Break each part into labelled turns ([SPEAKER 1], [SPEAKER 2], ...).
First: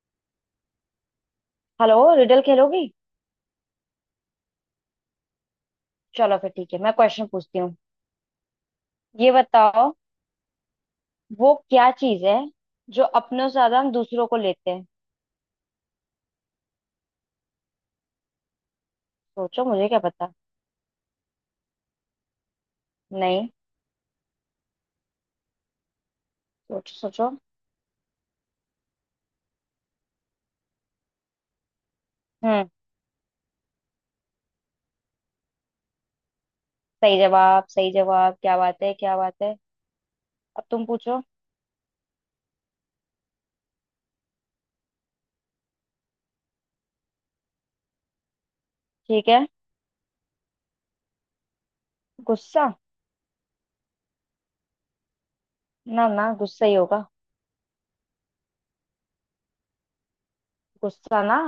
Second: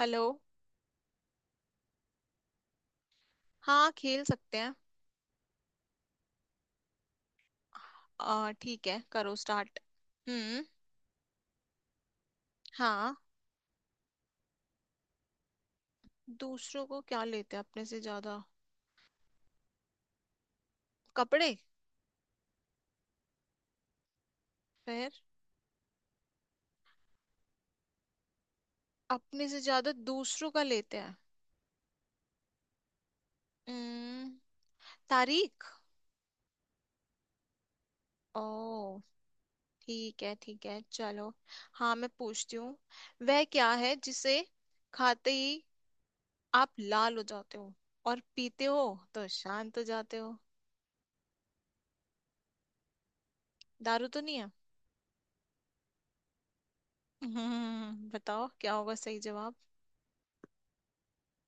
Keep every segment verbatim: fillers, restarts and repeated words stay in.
[SPEAKER 1] Hello.
[SPEAKER 2] Hello. Riddle खेलोगी।
[SPEAKER 1] हाँ, खेल सकते हैं।
[SPEAKER 2] चलो फिर ठीक है, मैं क्वेश्चन पूछती हूँ।
[SPEAKER 1] आ ठीक है,
[SPEAKER 2] ये
[SPEAKER 1] करो स्टार्ट।
[SPEAKER 2] बताओ,
[SPEAKER 1] हम्म।
[SPEAKER 2] वो क्या चीज है जो
[SPEAKER 1] हाँ।
[SPEAKER 2] अपनों से ज्यादा हम दूसरों को लेते हैं।
[SPEAKER 1] दूसरों को क्या लेते हैं अपने से ज्यादा?
[SPEAKER 2] सोचो, मुझे क्या पता।
[SPEAKER 1] कपड़े।
[SPEAKER 2] नहीं।
[SPEAKER 1] फिर?
[SPEAKER 2] सोचो सोचो।
[SPEAKER 1] अपने से ज्यादा दूसरों का लेते हैं।
[SPEAKER 2] हम्म।
[SPEAKER 1] हम्म। तारीख।
[SPEAKER 2] सही जवाब, सही जवाब, क्या बात है,
[SPEAKER 1] ओ।
[SPEAKER 2] क्या बात है।
[SPEAKER 1] ठीक है
[SPEAKER 2] अब
[SPEAKER 1] ठीक है
[SPEAKER 2] तुम पूछो।
[SPEAKER 1] चलो। हाँ मैं पूछती हूँ। वह क्या है जिसे खाते ही आप लाल हो जाते हो और पीते हो तो
[SPEAKER 2] ठीक है।
[SPEAKER 1] शांत हो जाते हो?
[SPEAKER 2] गुस्सा।
[SPEAKER 1] दारू तो नहीं है।
[SPEAKER 2] ना ना, गुस्सा ही होगा।
[SPEAKER 1] हम्म, बताओ क्या होगा सही जवाब।
[SPEAKER 2] गुस्सा ना।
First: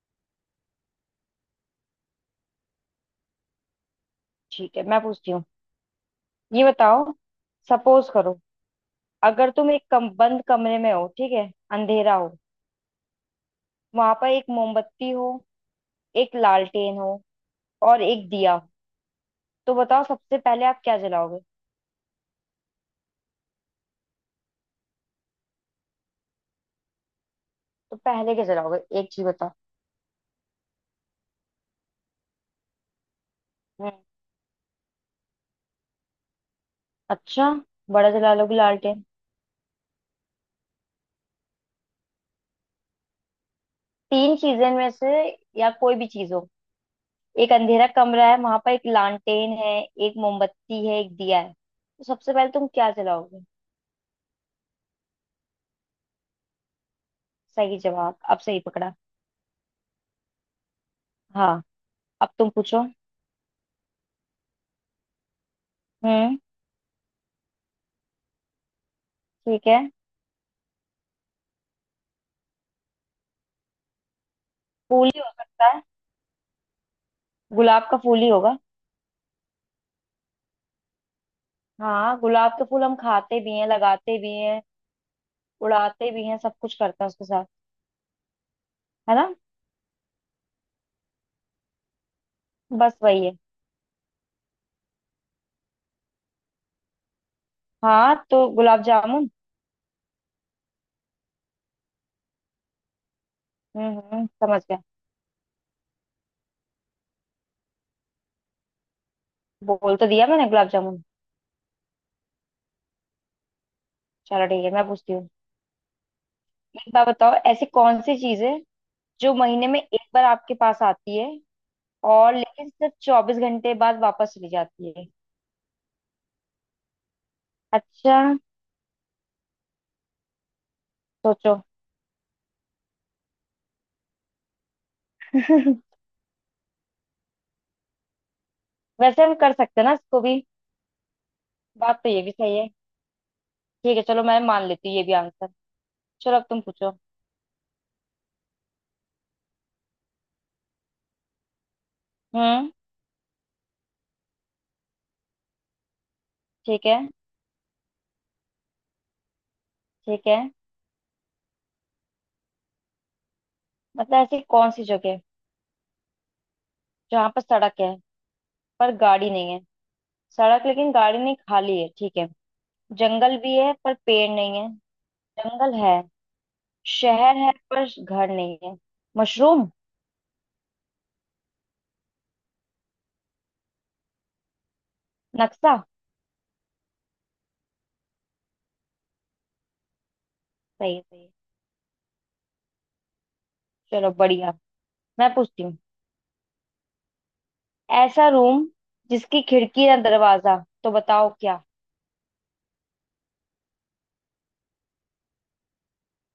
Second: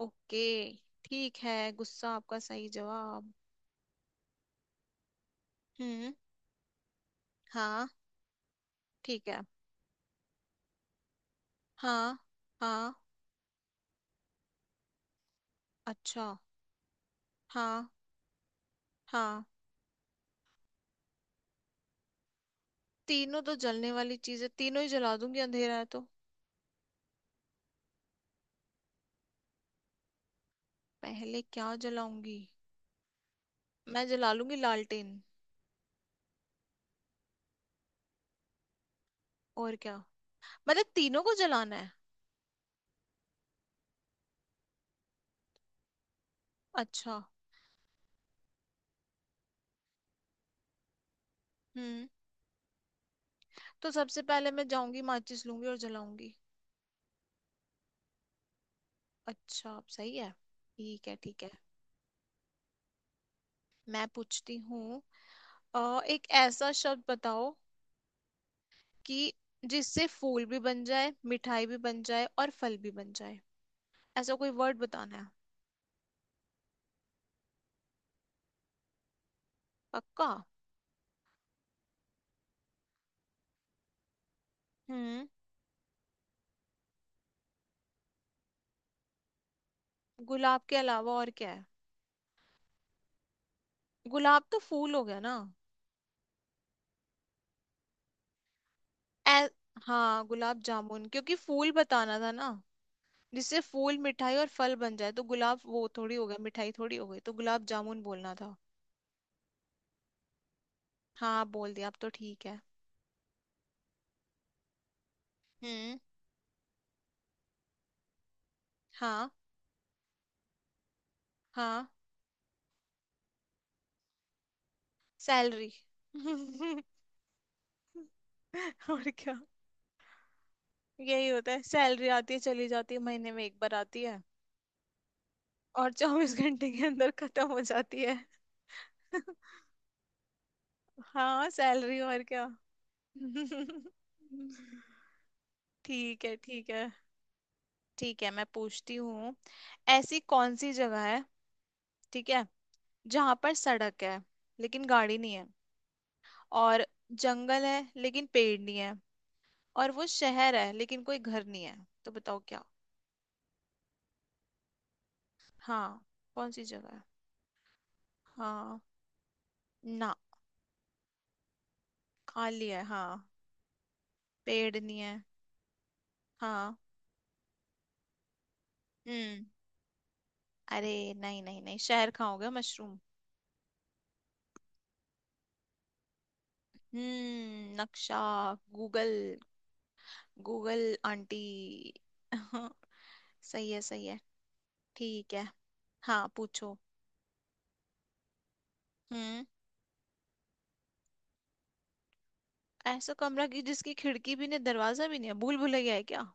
[SPEAKER 1] ओके। ठीक है, गुस्सा आपका सही जवाब।
[SPEAKER 2] ठीक है, मैं पूछती हूँ।
[SPEAKER 1] हम्म।
[SPEAKER 2] ये बताओ,
[SPEAKER 1] हाँ।
[SPEAKER 2] सपोज करो,
[SPEAKER 1] ठीक है।
[SPEAKER 2] अगर तुम एक कम, बंद कमरे में हो, ठीक है, अंधेरा
[SPEAKER 1] हाँ।
[SPEAKER 2] हो,
[SPEAKER 1] हाँ।
[SPEAKER 2] वहां पर एक मोमबत्ती हो,
[SPEAKER 1] अच्छा।
[SPEAKER 2] एक लालटेन हो,
[SPEAKER 1] हाँ।
[SPEAKER 2] और एक दिया।
[SPEAKER 1] हाँ।
[SPEAKER 2] तो बताओ, सबसे पहले आप क्या जलाओगे।
[SPEAKER 1] तीनों तो जलने वाली चीजें, तीनों ही जला दूंगी, अंधेरा है तो।
[SPEAKER 2] तो पहले क्या जलाओगे, एक चीज बताओ।
[SPEAKER 1] पहले क्या जलाऊंगी?
[SPEAKER 2] हम्म,
[SPEAKER 1] मैं जला लूंगी लालटेन।
[SPEAKER 2] अच्छा। बड़ा जला लोगे लालटेन।
[SPEAKER 1] और क्या, मतलब तीनों को जलाना है?
[SPEAKER 2] तीन चीजें में से, या कोई भी चीज हो।
[SPEAKER 1] अच्छा।
[SPEAKER 2] एक अंधेरा कमरा है, वहां पर एक लालटेन है, एक मोमबत्ती है, एक दिया है। तो
[SPEAKER 1] हम्म।
[SPEAKER 2] सबसे पहले तुम क्या जलाओगे।
[SPEAKER 1] तो सबसे पहले मैं जाऊंगी, माचिस लूंगी और जलाऊंगी।
[SPEAKER 2] सही जवाब, अब सही पकड़ा।
[SPEAKER 1] अच्छा, आप सही है। ठीक है ठीक है।
[SPEAKER 2] हाँ, अब तुम पूछो।
[SPEAKER 1] मैं पूछती हूँ। अ, एक
[SPEAKER 2] हम्म।
[SPEAKER 1] ऐसा शब्द बताओ कि
[SPEAKER 2] ठीक है।
[SPEAKER 1] जिससे फूल भी बन जाए, मिठाई भी बन जाए और फल भी बन जाए। ऐसा कोई वर्ड
[SPEAKER 2] फूल
[SPEAKER 1] बताना
[SPEAKER 2] ही
[SPEAKER 1] है।
[SPEAKER 2] हो सकता है। गुलाब का फूल ही होगा।
[SPEAKER 1] पक्का?
[SPEAKER 2] हाँ, गुलाब के फूल हम खाते भी हैं, लगाते भी हैं,
[SPEAKER 1] हम्म।
[SPEAKER 2] उड़ाते भी हैं, सब कुछ करते हैं उसके साथ। है ना।
[SPEAKER 1] गुलाब के अलावा और क्या है?
[SPEAKER 2] बस वही है।
[SPEAKER 1] गुलाब तो फूल हो गया ना।
[SPEAKER 2] हाँ, तो गुलाब जामुन।
[SPEAKER 1] ए, हाँ गुलाब जामुन, क्योंकि फूल बताना था ना, जिससे फूल,
[SPEAKER 2] हम्म हम्म,
[SPEAKER 1] मिठाई और
[SPEAKER 2] समझ
[SPEAKER 1] फल
[SPEAKER 2] गया।
[SPEAKER 1] बन जाए। तो गुलाब वो थोड़ी हो गया, मिठाई थोड़ी हो गई, तो गुलाब जामुन बोलना था।
[SPEAKER 2] बोल तो दिया मैंने गुलाब जामुन।
[SPEAKER 1] हाँ बोल दिया, अब तो ठीक है।
[SPEAKER 2] चलो ठीक है, मैं पूछती हूँ।
[SPEAKER 1] हम्म।
[SPEAKER 2] एक बात बताओ, ऐसी कौन सी चीज है
[SPEAKER 1] हाँ।
[SPEAKER 2] जो महीने में एक बार आपके पास आती है,
[SPEAKER 1] हाँ,
[SPEAKER 2] और लेकिन सिर्फ चौबीस घंटे बाद वापस चली जाती है।
[SPEAKER 1] सैलरी।
[SPEAKER 2] अच्छा।
[SPEAKER 1] और क्या, यही होता
[SPEAKER 2] सोचो।
[SPEAKER 1] है सैलरी। आती है चली जाती है, महीने में एक बार आती है और चौबीस घंटे के अंदर खत्म हो जाती है।
[SPEAKER 2] वैसे हम कर सकते हैं ना इसको भी।
[SPEAKER 1] हाँ सैलरी,
[SPEAKER 2] बात तो
[SPEAKER 1] और
[SPEAKER 2] ये भी
[SPEAKER 1] क्या।
[SPEAKER 2] सही है। ठीक है चलो, मैं मान लेती हूँ ये भी आंसर।
[SPEAKER 1] ठीक है
[SPEAKER 2] चलो अब तुम
[SPEAKER 1] ठीक है।
[SPEAKER 2] पूछो।
[SPEAKER 1] ठीक है मैं पूछती हूँ। ऐसी कौन सी जगह है, ठीक है,
[SPEAKER 2] हम्म।
[SPEAKER 1] जहां पर सड़क है लेकिन गाड़ी नहीं है, और
[SPEAKER 2] ठीक है।
[SPEAKER 1] जंगल है लेकिन पेड़ नहीं है, और वो
[SPEAKER 2] ठीक है।
[SPEAKER 1] शहर है लेकिन कोई घर नहीं है? तो बताओ क्या।
[SPEAKER 2] मतलब ऐसी कौन सी जगह है।
[SPEAKER 1] हाँ। कौन सी जगह है।
[SPEAKER 2] जहाँ पर सड़क है
[SPEAKER 1] हाँ।
[SPEAKER 2] पर गाड़ी नहीं है।
[SPEAKER 1] ना।
[SPEAKER 2] सड़क, लेकिन गाड़ी नहीं, खाली है, ठीक है।
[SPEAKER 1] खाली है हाँ।
[SPEAKER 2] जंगल भी है पर पेड़ नहीं है।
[SPEAKER 1] पेड़ नहीं है।
[SPEAKER 2] जंगल है।
[SPEAKER 1] हाँ।
[SPEAKER 2] शहर है पर घर नहीं है।
[SPEAKER 1] हम्म।
[SPEAKER 2] मशरूम।
[SPEAKER 1] अरे नहीं नहीं नहीं, शहर खाओगे मशरूम?
[SPEAKER 2] नक्शा।
[SPEAKER 1] हम्म, नक्शा। गूगल। गूगल।
[SPEAKER 2] सही है सही है।
[SPEAKER 1] आंटी। सही है सही
[SPEAKER 2] चलो
[SPEAKER 1] है।
[SPEAKER 2] बढ़िया।
[SPEAKER 1] ठीक
[SPEAKER 2] मैं
[SPEAKER 1] है।
[SPEAKER 2] पूछती हूँ।
[SPEAKER 1] हाँ पूछो।
[SPEAKER 2] ऐसा रूम जिसकी
[SPEAKER 1] हम्म।
[SPEAKER 2] खिड़की ना दरवाजा। तो बताओ क्या।
[SPEAKER 1] ऐसा कमरा की जिसकी खिड़की भी नहीं, दरवाजा भी नहीं है? भूल भुलैया है क्या?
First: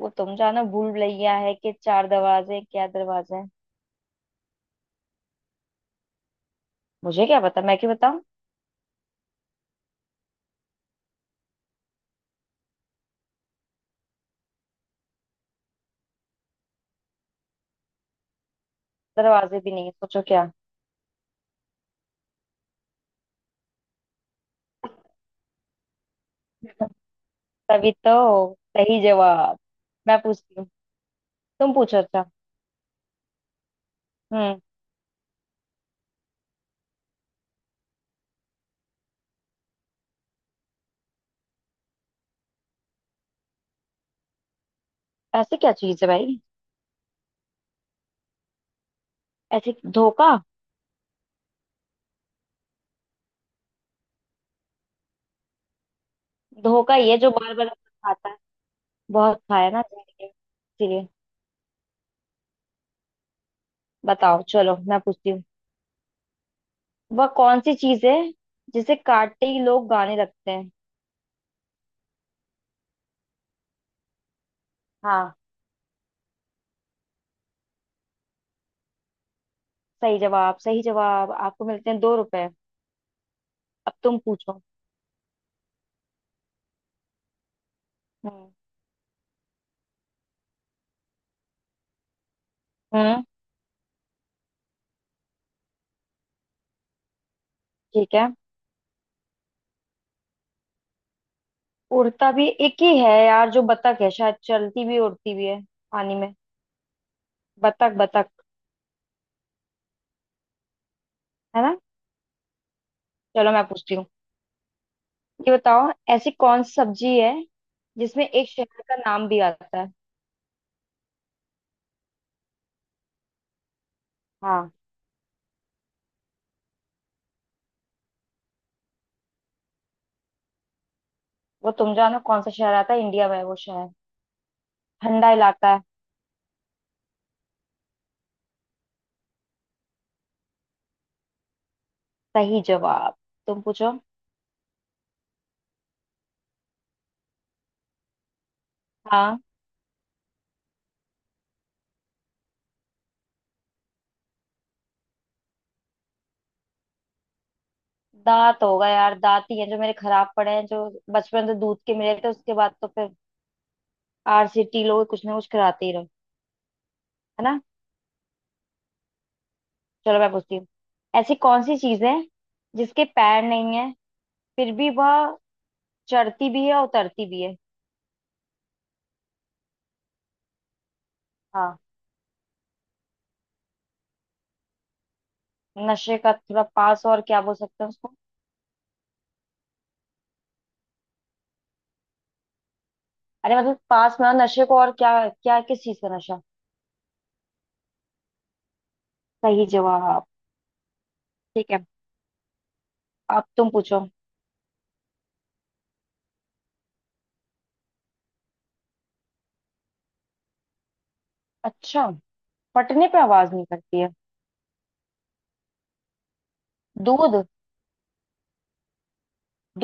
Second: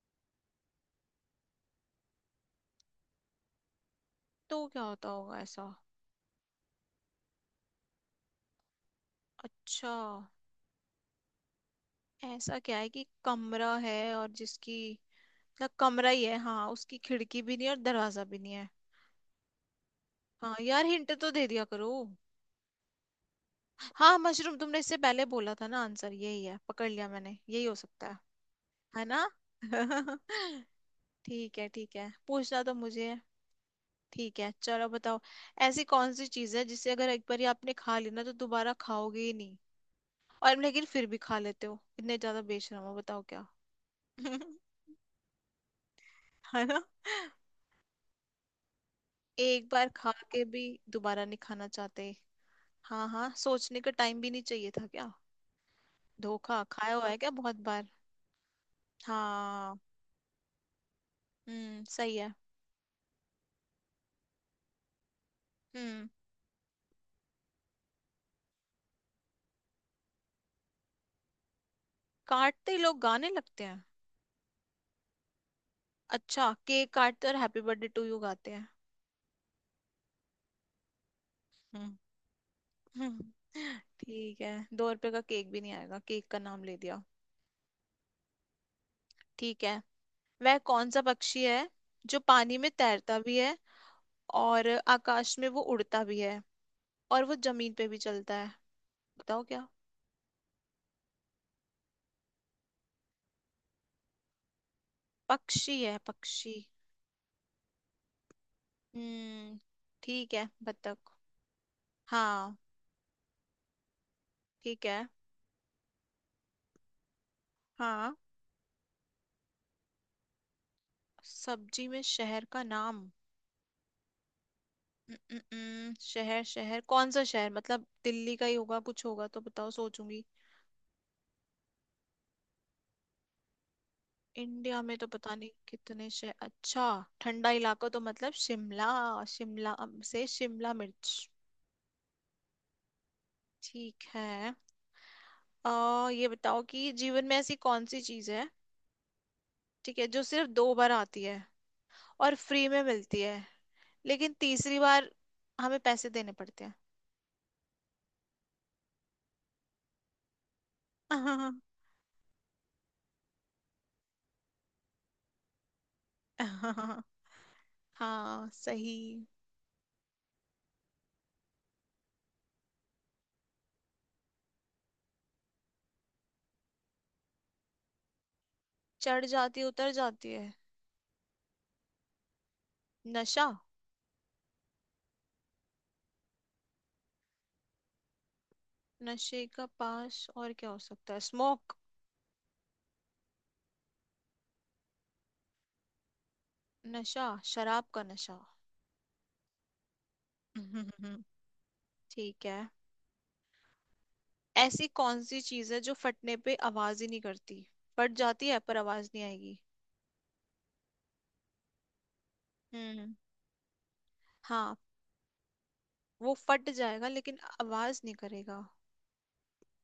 [SPEAKER 2] वो तुम जानो, भूल भुलैया है कि चार दरवाजे हैं, क्या दरवाजे हैं।
[SPEAKER 1] तो क्या होता होगा ऐसा?
[SPEAKER 2] मुझे क्या पता, मैं क्यों बताऊँ।
[SPEAKER 1] अच्छा। ऐसा क्या है कि कमरा है और जिसकी, मतलब कमरा ही है हाँ, उसकी खिड़की भी नहीं और दरवाजा भी नहीं है।
[SPEAKER 2] दरवाजे भी नहीं है, सोचो क्या।
[SPEAKER 1] हाँ यार, हिंट तो दे दिया करो। हाँ, मशरूम तुमने इससे पहले बोला था ना, आंसर यही है, पकड़ लिया मैंने, यही हो
[SPEAKER 2] तभी
[SPEAKER 1] सकता है।
[SPEAKER 2] तो सही
[SPEAKER 1] है ना।
[SPEAKER 2] जवाब। मैं पूछती हूँ।
[SPEAKER 1] ठीक है
[SPEAKER 2] तुम
[SPEAKER 1] ठीक
[SPEAKER 2] पूछो।
[SPEAKER 1] है,
[SPEAKER 2] अच्छा।
[SPEAKER 1] पूछना तो मुझे है। ठीक है
[SPEAKER 2] हम्म।
[SPEAKER 1] चलो बताओ। ऐसी कौन सी चीज है जिसे अगर एक बार आपने खा ली ना, तो दोबारा खाओगे ही नहीं, और लेकिन फिर भी खा लेते हो, इतने ज्यादा बेशरम हो, बताओ क्या।
[SPEAKER 2] ऐसी क्या चीज है भाई।
[SPEAKER 1] है ना, एक
[SPEAKER 2] ऐसे
[SPEAKER 1] बार खा
[SPEAKER 2] धोखा।
[SPEAKER 1] के भी दोबारा नहीं खाना चाहते। हाँ हाँ, सोचने का टाइम भी नहीं चाहिए था क्या, धोखा खाया
[SPEAKER 2] धोखा
[SPEAKER 1] हुआ है
[SPEAKER 2] ये
[SPEAKER 1] क्या
[SPEAKER 2] जो बार
[SPEAKER 1] बहुत
[SPEAKER 2] बार
[SPEAKER 1] बार।
[SPEAKER 2] खाता है। बहुत खाया
[SPEAKER 1] हाँ।
[SPEAKER 2] ना जाने के। इसीलिए
[SPEAKER 1] हम्म सही है।
[SPEAKER 2] बताओ। चलो मैं पूछती हूँ।
[SPEAKER 1] हम्म।
[SPEAKER 2] वह कौन सी चीज है जिसे काटते ही लोग गाने लगते हैं।
[SPEAKER 1] काटते ही लोग गाने लगते हैं।
[SPEAKER 2] हाँ,
[SPEAKER 1] अच्छा, केक काटते और हैप्पी बर्थडे टू यू गाते हैं।
[SPEAKER 2] सही जवाब, सही जवाब। आपको मिलते
[SPEAKER 1] हम्म।
[SPEAKER 2] हैं दो रुपए।
[SPEAKER 1] हम्म।
[SPEAKER 2] अब तुम
[SPEAKER 1] ठीक है,
[SPEAKER 2] पूछो।
[SPEAKER 1] दो रुपए का केक भी नहीं आएगा, केक का नाम ले दिया।
[SPEAKER 2] हम्म।
[SPEAKER 1] ठीक है। वह कौन सा पक्षी है जो पानी में तैरता
[SPEAKER 2] हम्म,
[SPEAKER 1] भी है, और आकाश में वो उड़ता भी है, और वो जमीन पे भी
[SPEAKER 2] ठीक है।
[SPEAKER 1] चलता है? बताओ क्या।
[SPEAKER 2] उड़ता भी एक ही है यार, जो बतख है शायद, चलती भी उड़ती भी है।
[SPEAKER 1] पक्षी है
[SPEAKER 2] पानी में।
[SPEAKER 1] पक्षी।
[SPEAKER 2] बतख बतख।
[SPEAKER 1] हम्म। ठीक है बत्तख।
[SPEAKER 2] है ना।
[SPEAKER 1] हाँ।
[SPEAKER 2] चलो मैं पूछती हूँ।
[SPEAKER 1] ठीक है।
[SPEAKER 2] ये बताओ, ऐसी कौन सी सब्जी है
[SPEAKER 1] हाँ।
[SPEAKER 2] जिसमें एक शहर का नाम भी आता है।
[SPEAKER 1] सब्जी में शहर का नाम?
[SPEAKER 2] हाँ।
[SPEAKER 1] हम्म, शहर शहर कौन सा शहर, मतलब दिल्ली का ही होगा कुछ, होगा तो बताओ सोचूंगी।
[SPEAKER 2] वो तुम जानो कौन सा शहर आता है, इंडिया में वो शहर।
[SPEAKER 1] इंडिया में तो
[SPEAKER 2] ठंडा
[SPEAKER 1] पता नहीं
[SPEAKER 2] इलाका है।
[SPEAKER 1] कितने शहर। अच्छा। ठंडा इलाका तो मतलब शिमला। शिमला अम, से शिमला मिर्च।
[SPEAKER 2] सही जवाब। तुम पूछो।
[SPEAKER 1] ठीक है। आ, ये बताओ कि जीवन में ऐसी कौन सी चीज है,
[SPEAKER 2] हाँ।
[SPEAKER 1] ठीक है, जो सिर्फ दो बार आती है और फ्री में मिलती है, लेकिन तीसरी बार हमें पैसे देने पड़ते हैं।
[SPEAKER 2] दांत होगा यार, दांत ही है जो मेरे खराब पड़े हैं, जो बचपन से दूध के मिले थे, उसके बाद तो फिर आर सी टी लोग कुछ ना कुछ कराते ही रहो। है ना।
[SPEAKER 1] हाँ सही।
[SPEAKER 2] चलो मैं पूछती हूँ। ऐसी कौन सी चीज है जिसके पैर नहीं है, फिर भी वह चढ़ती भी है और उतरती भी है।
[SPEAKER 1] चढ़ जाती है, उतर जाती है।
[SPEAKER 2] हाँ।
[SPEAKER 1] नशा।
[SPEAKER 2] नशे का थोड़ा पास, और क्या बोल सकते हैं उसको।
[SPEAKER 1] नशे का पास और क्या हो सकता है, स्मोक?
[SPEAKER 2] अरे मतलब, पास में, और नशे को और क्या क्या, किस चीज का नशा।
[SPEAKER 1] नशा, शराब का नशा।
[SPEAKER 2] सही जवाब। ठीक है।
[SPEAKER 1] ठीक है।
[SPEAKER 2] अब तुम पूछो।
[SPEAKER 1] ऐसी कौन सी चीज है जो फटने पे आवाज ही नहीं करती, फट जाती है पर आवाज नहीं आएगी।
[SPEAKER 2] अच्छा। फटने
[SPEAKER 1] हम्म।
[SPEAKER 2] पे आवाज नहीं करती है।
[SPEAKER 1] हाँ। वो फट जाएगा लेकिन
[SPEAKER 2] दूध।
[SPEAKER 1] आवाज नहीं करेगा।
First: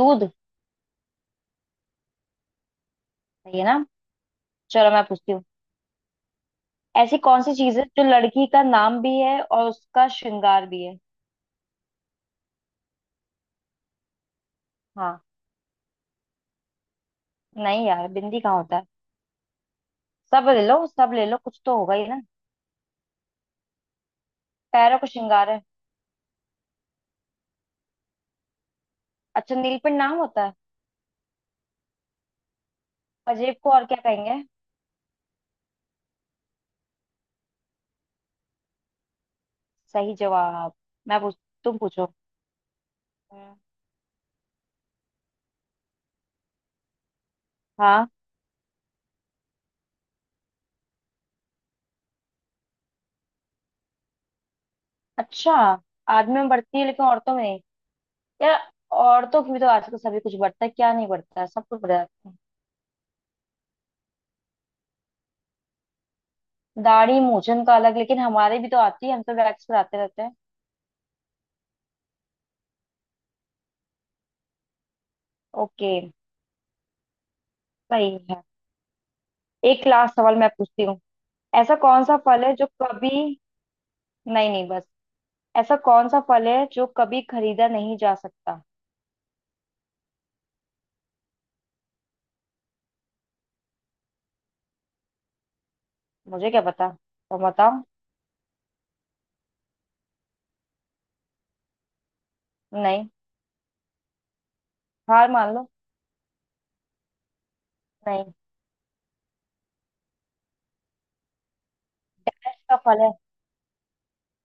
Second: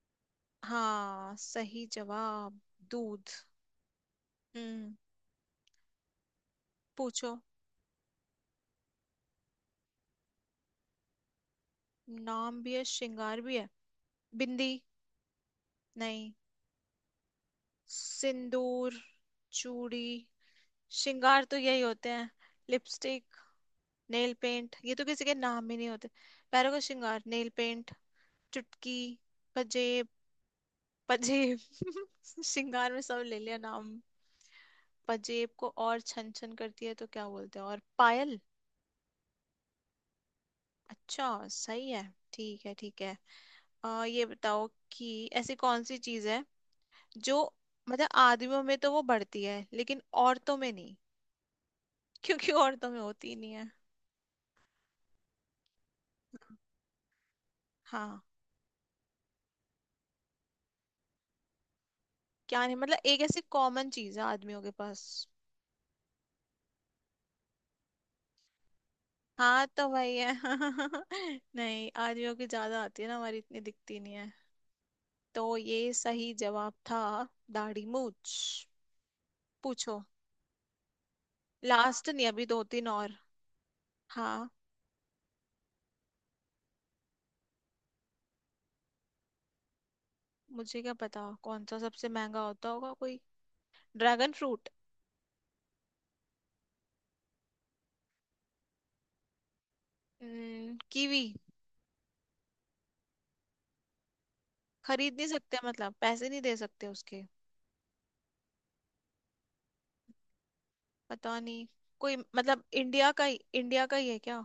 [SPEAKER 2] दूध।
[SPEAKER 1] हाँ सही जवाब, दूध।
[SPEAKER 2] सही है ना। चलो
[SPEAKER 1] हम्म।
[SPEAKER 2] मैं पूछती हूँ। ऐसी
[SPEAKER 1] पूछो।
[SPEAKER 2] कौन सी चीज है जो लड़की का नाम भी है और उसका श्रृंगार भी है।
[SPEAKER 1] नाम भी है, श्रृंगार भी है। बिंदी।
[SPEAKER 2] हाँ।
[SPEAKER 1] नहीं।
[SPEAKER 2] नहीं यार, बिंदी कहाँ होता है।
[SPEAKER 1] सिंदूर। चूड़ी।
[SPEAKER 2] सब ले लो, सब ले लो,
[SPEAKER 1] श्रृंगार तो
[SPEAKER 2] कुछ तो
[SPEAKER 1] यही
[SPEAKER 2] होगा ही
[SPEAKER 1] होते
[SPEAKER 2] ना।
[SPEAKER 1] हैं। लिपस्टिक, नेल पेंट, ये
[SPEAKER 2] पैरों
[SPEAKER 1] तो
[SPEAKER 2] को
[SPEAKER 1] किसी के
[SPEAKER 2] श्रृंगार है।
[SPEAKER 1] नाम ही नहीं होते। पैरों का श्रृंगार नेल पेंट? चुटकी?
[SPEAKER 2] अच्छा, नीलपिंड
[SPEAKER 1] पजेब।
[SPEAKER 2] नाम होता है।
[SPEAKER 1] पजेब। श्रृंगार में सब ले
[SPEAKER 2] अजेब
[SPEAKER 1] लिया
[SPEAKER 2] को और
[SPEAKER 1] नाम।
[SPEAKER 2] क्या कहेंगे।
[SPEAKER 1] पजेब को और, छन छन करती है तो क्या बोलते हैं, और पायल।
[SPEAKER 2] सही जवाब। मैं
[SPEAKER 1] अच्छा
[SPEAKER 2] पूछ तुम
[SPEAKER 1] सही है।
[SPEAKER 2] पूछो।
[SPEAKER 1] ठीक है ठीक है।
[SPEAKER 2] हम्म,
[SPEAKER 1] आ, ये बताओ कि ऐसी कौन सी चीज है जो,
[SPEAKER 2] हाँ।
[SPEAKER 1] मतलब आदमियों में तो वो बढ़ती है लेकिन औरतों में नहीं, क्योंकि औरतों में होती ही नहीं है।
[SPEAKER 2] अच्छा, आदमी में बढ़ती है लेकिन औरतों में नहीं।
[SPEAKER 1] हाँ।
[SPEAKER 2] यार, औरतों की भी तो आजकल सभी कुछ बढ़ता है, क्या नहीं बढ़ता है, सब कुछ बढ़ जाता है।
[SPEAKER 1] क्या नहीं, मतलब एक ऐसी कॉमन चीज है आदमियों के पास।
[SPEAKER 2] दाढ़ी मूंछन का अलग, लेकिन हमारे भी तो आती है, हम तो वैक्स
[SPEAKER 1] हाँ तो
[SPEAKER 2] कराते
[SPEAKER 1] वही
[SPEAKER 2] रहते
[SPEAKER 1] है।
[SPEAKER 2] हैं।
[SPEAKER 1] नहीं, आदमियों की ज्यादा आती है ना, हमारी इतनी दिखती नहीं है, तो
[SPEAKER 2] ओके।
[SPEAKER 1] ये सही जवाब था, दाढ़ी
[SPEAKER 2] सही
[SPEAKER 1] मूछ।
[SPEAKER 2] है। एक
[SPEAKER 1] पूछो।
[SPEAKER 2] लास्ट सवाल मैं पूछती हूँ। ऐसा कौन
[SPEAKER 1] लास्ट
[SPEAKER 2] सा
[SPEAKER 1] नहीं,
[SPEAKER 2] फल
[SPEAKER 1] अभी
[SPEAKER 2] है
[SPEAKER 1] दो
[SPEAKER 2] जो
[SPEAKER 1] तीन
[SPEAKER 2] कभी।
[SPEAKER 1] और। हाँ।
[SPEAKER 2] नहीं नहीं बस। ऐसा कौन सा फल है जो कभी खरीदा नहीं जा सकता।
[SPEAKER 1] मुझे क्या पता कौन सा सबसे महंगा होता होगा, कोई ड्रैगन फ्रूट।
[SPEAKER 2] मुझे क्या पता, तो बताओ।
[SPEAKER 1] हम्म, कीवी।
[SPEAKER 2] नहीं।
[SPEAKER 1] खरीद नहीं
[SPEAKER 2] हार मान
[SPEAKER 1] सकते
[SPEAKER 2] लो।
[SPEAKER 1] मतलब, पैसे नहीं दे सकते उसके?
[SPEAKER 2] नहीं।
[SPEAKER 1] पता नहीं, कोई मतलब
[SPEAKER 2] ऐसा फल
[SPEAKER 1] इंडिया
[SPEAKER 2] है,
[SPEAKER 1] का ही, इंडिया का ही है क्या?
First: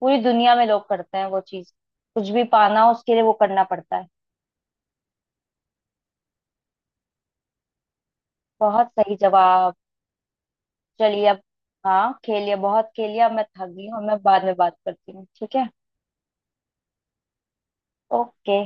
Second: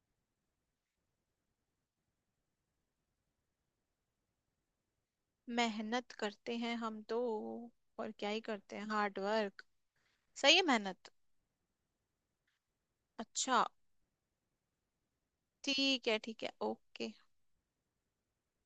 [SPEAKER 2] पूरी दुनिया में लोग करते हैं वो चीज, कुछ भी पाना हो उसके लिए वो करना पड़ता है।
[SPEAKER 1] मेहनत करते हैं हम तो, और क्या ही करते हैं,
[SPEAKER 2] बहुत सही
[SPEAKER 1] हार्ड वर्क।
[SPEAKER 2] जवाब।
[SPEAKER 1] सही है, मेहनत।
[SPEAKER 2] चलिए अब। हाँ, खेलिए, बहुत खेलिए, अब मैं
[SPEAKER 1] अच्छा।
[SPEAKER 2] थक गई हूँ, मैं बाद में बात करती हूँ, ठीक है।
[SPEAKER 1] ठीक है ठीक है ओके।
[SPEAKER 2] ओके।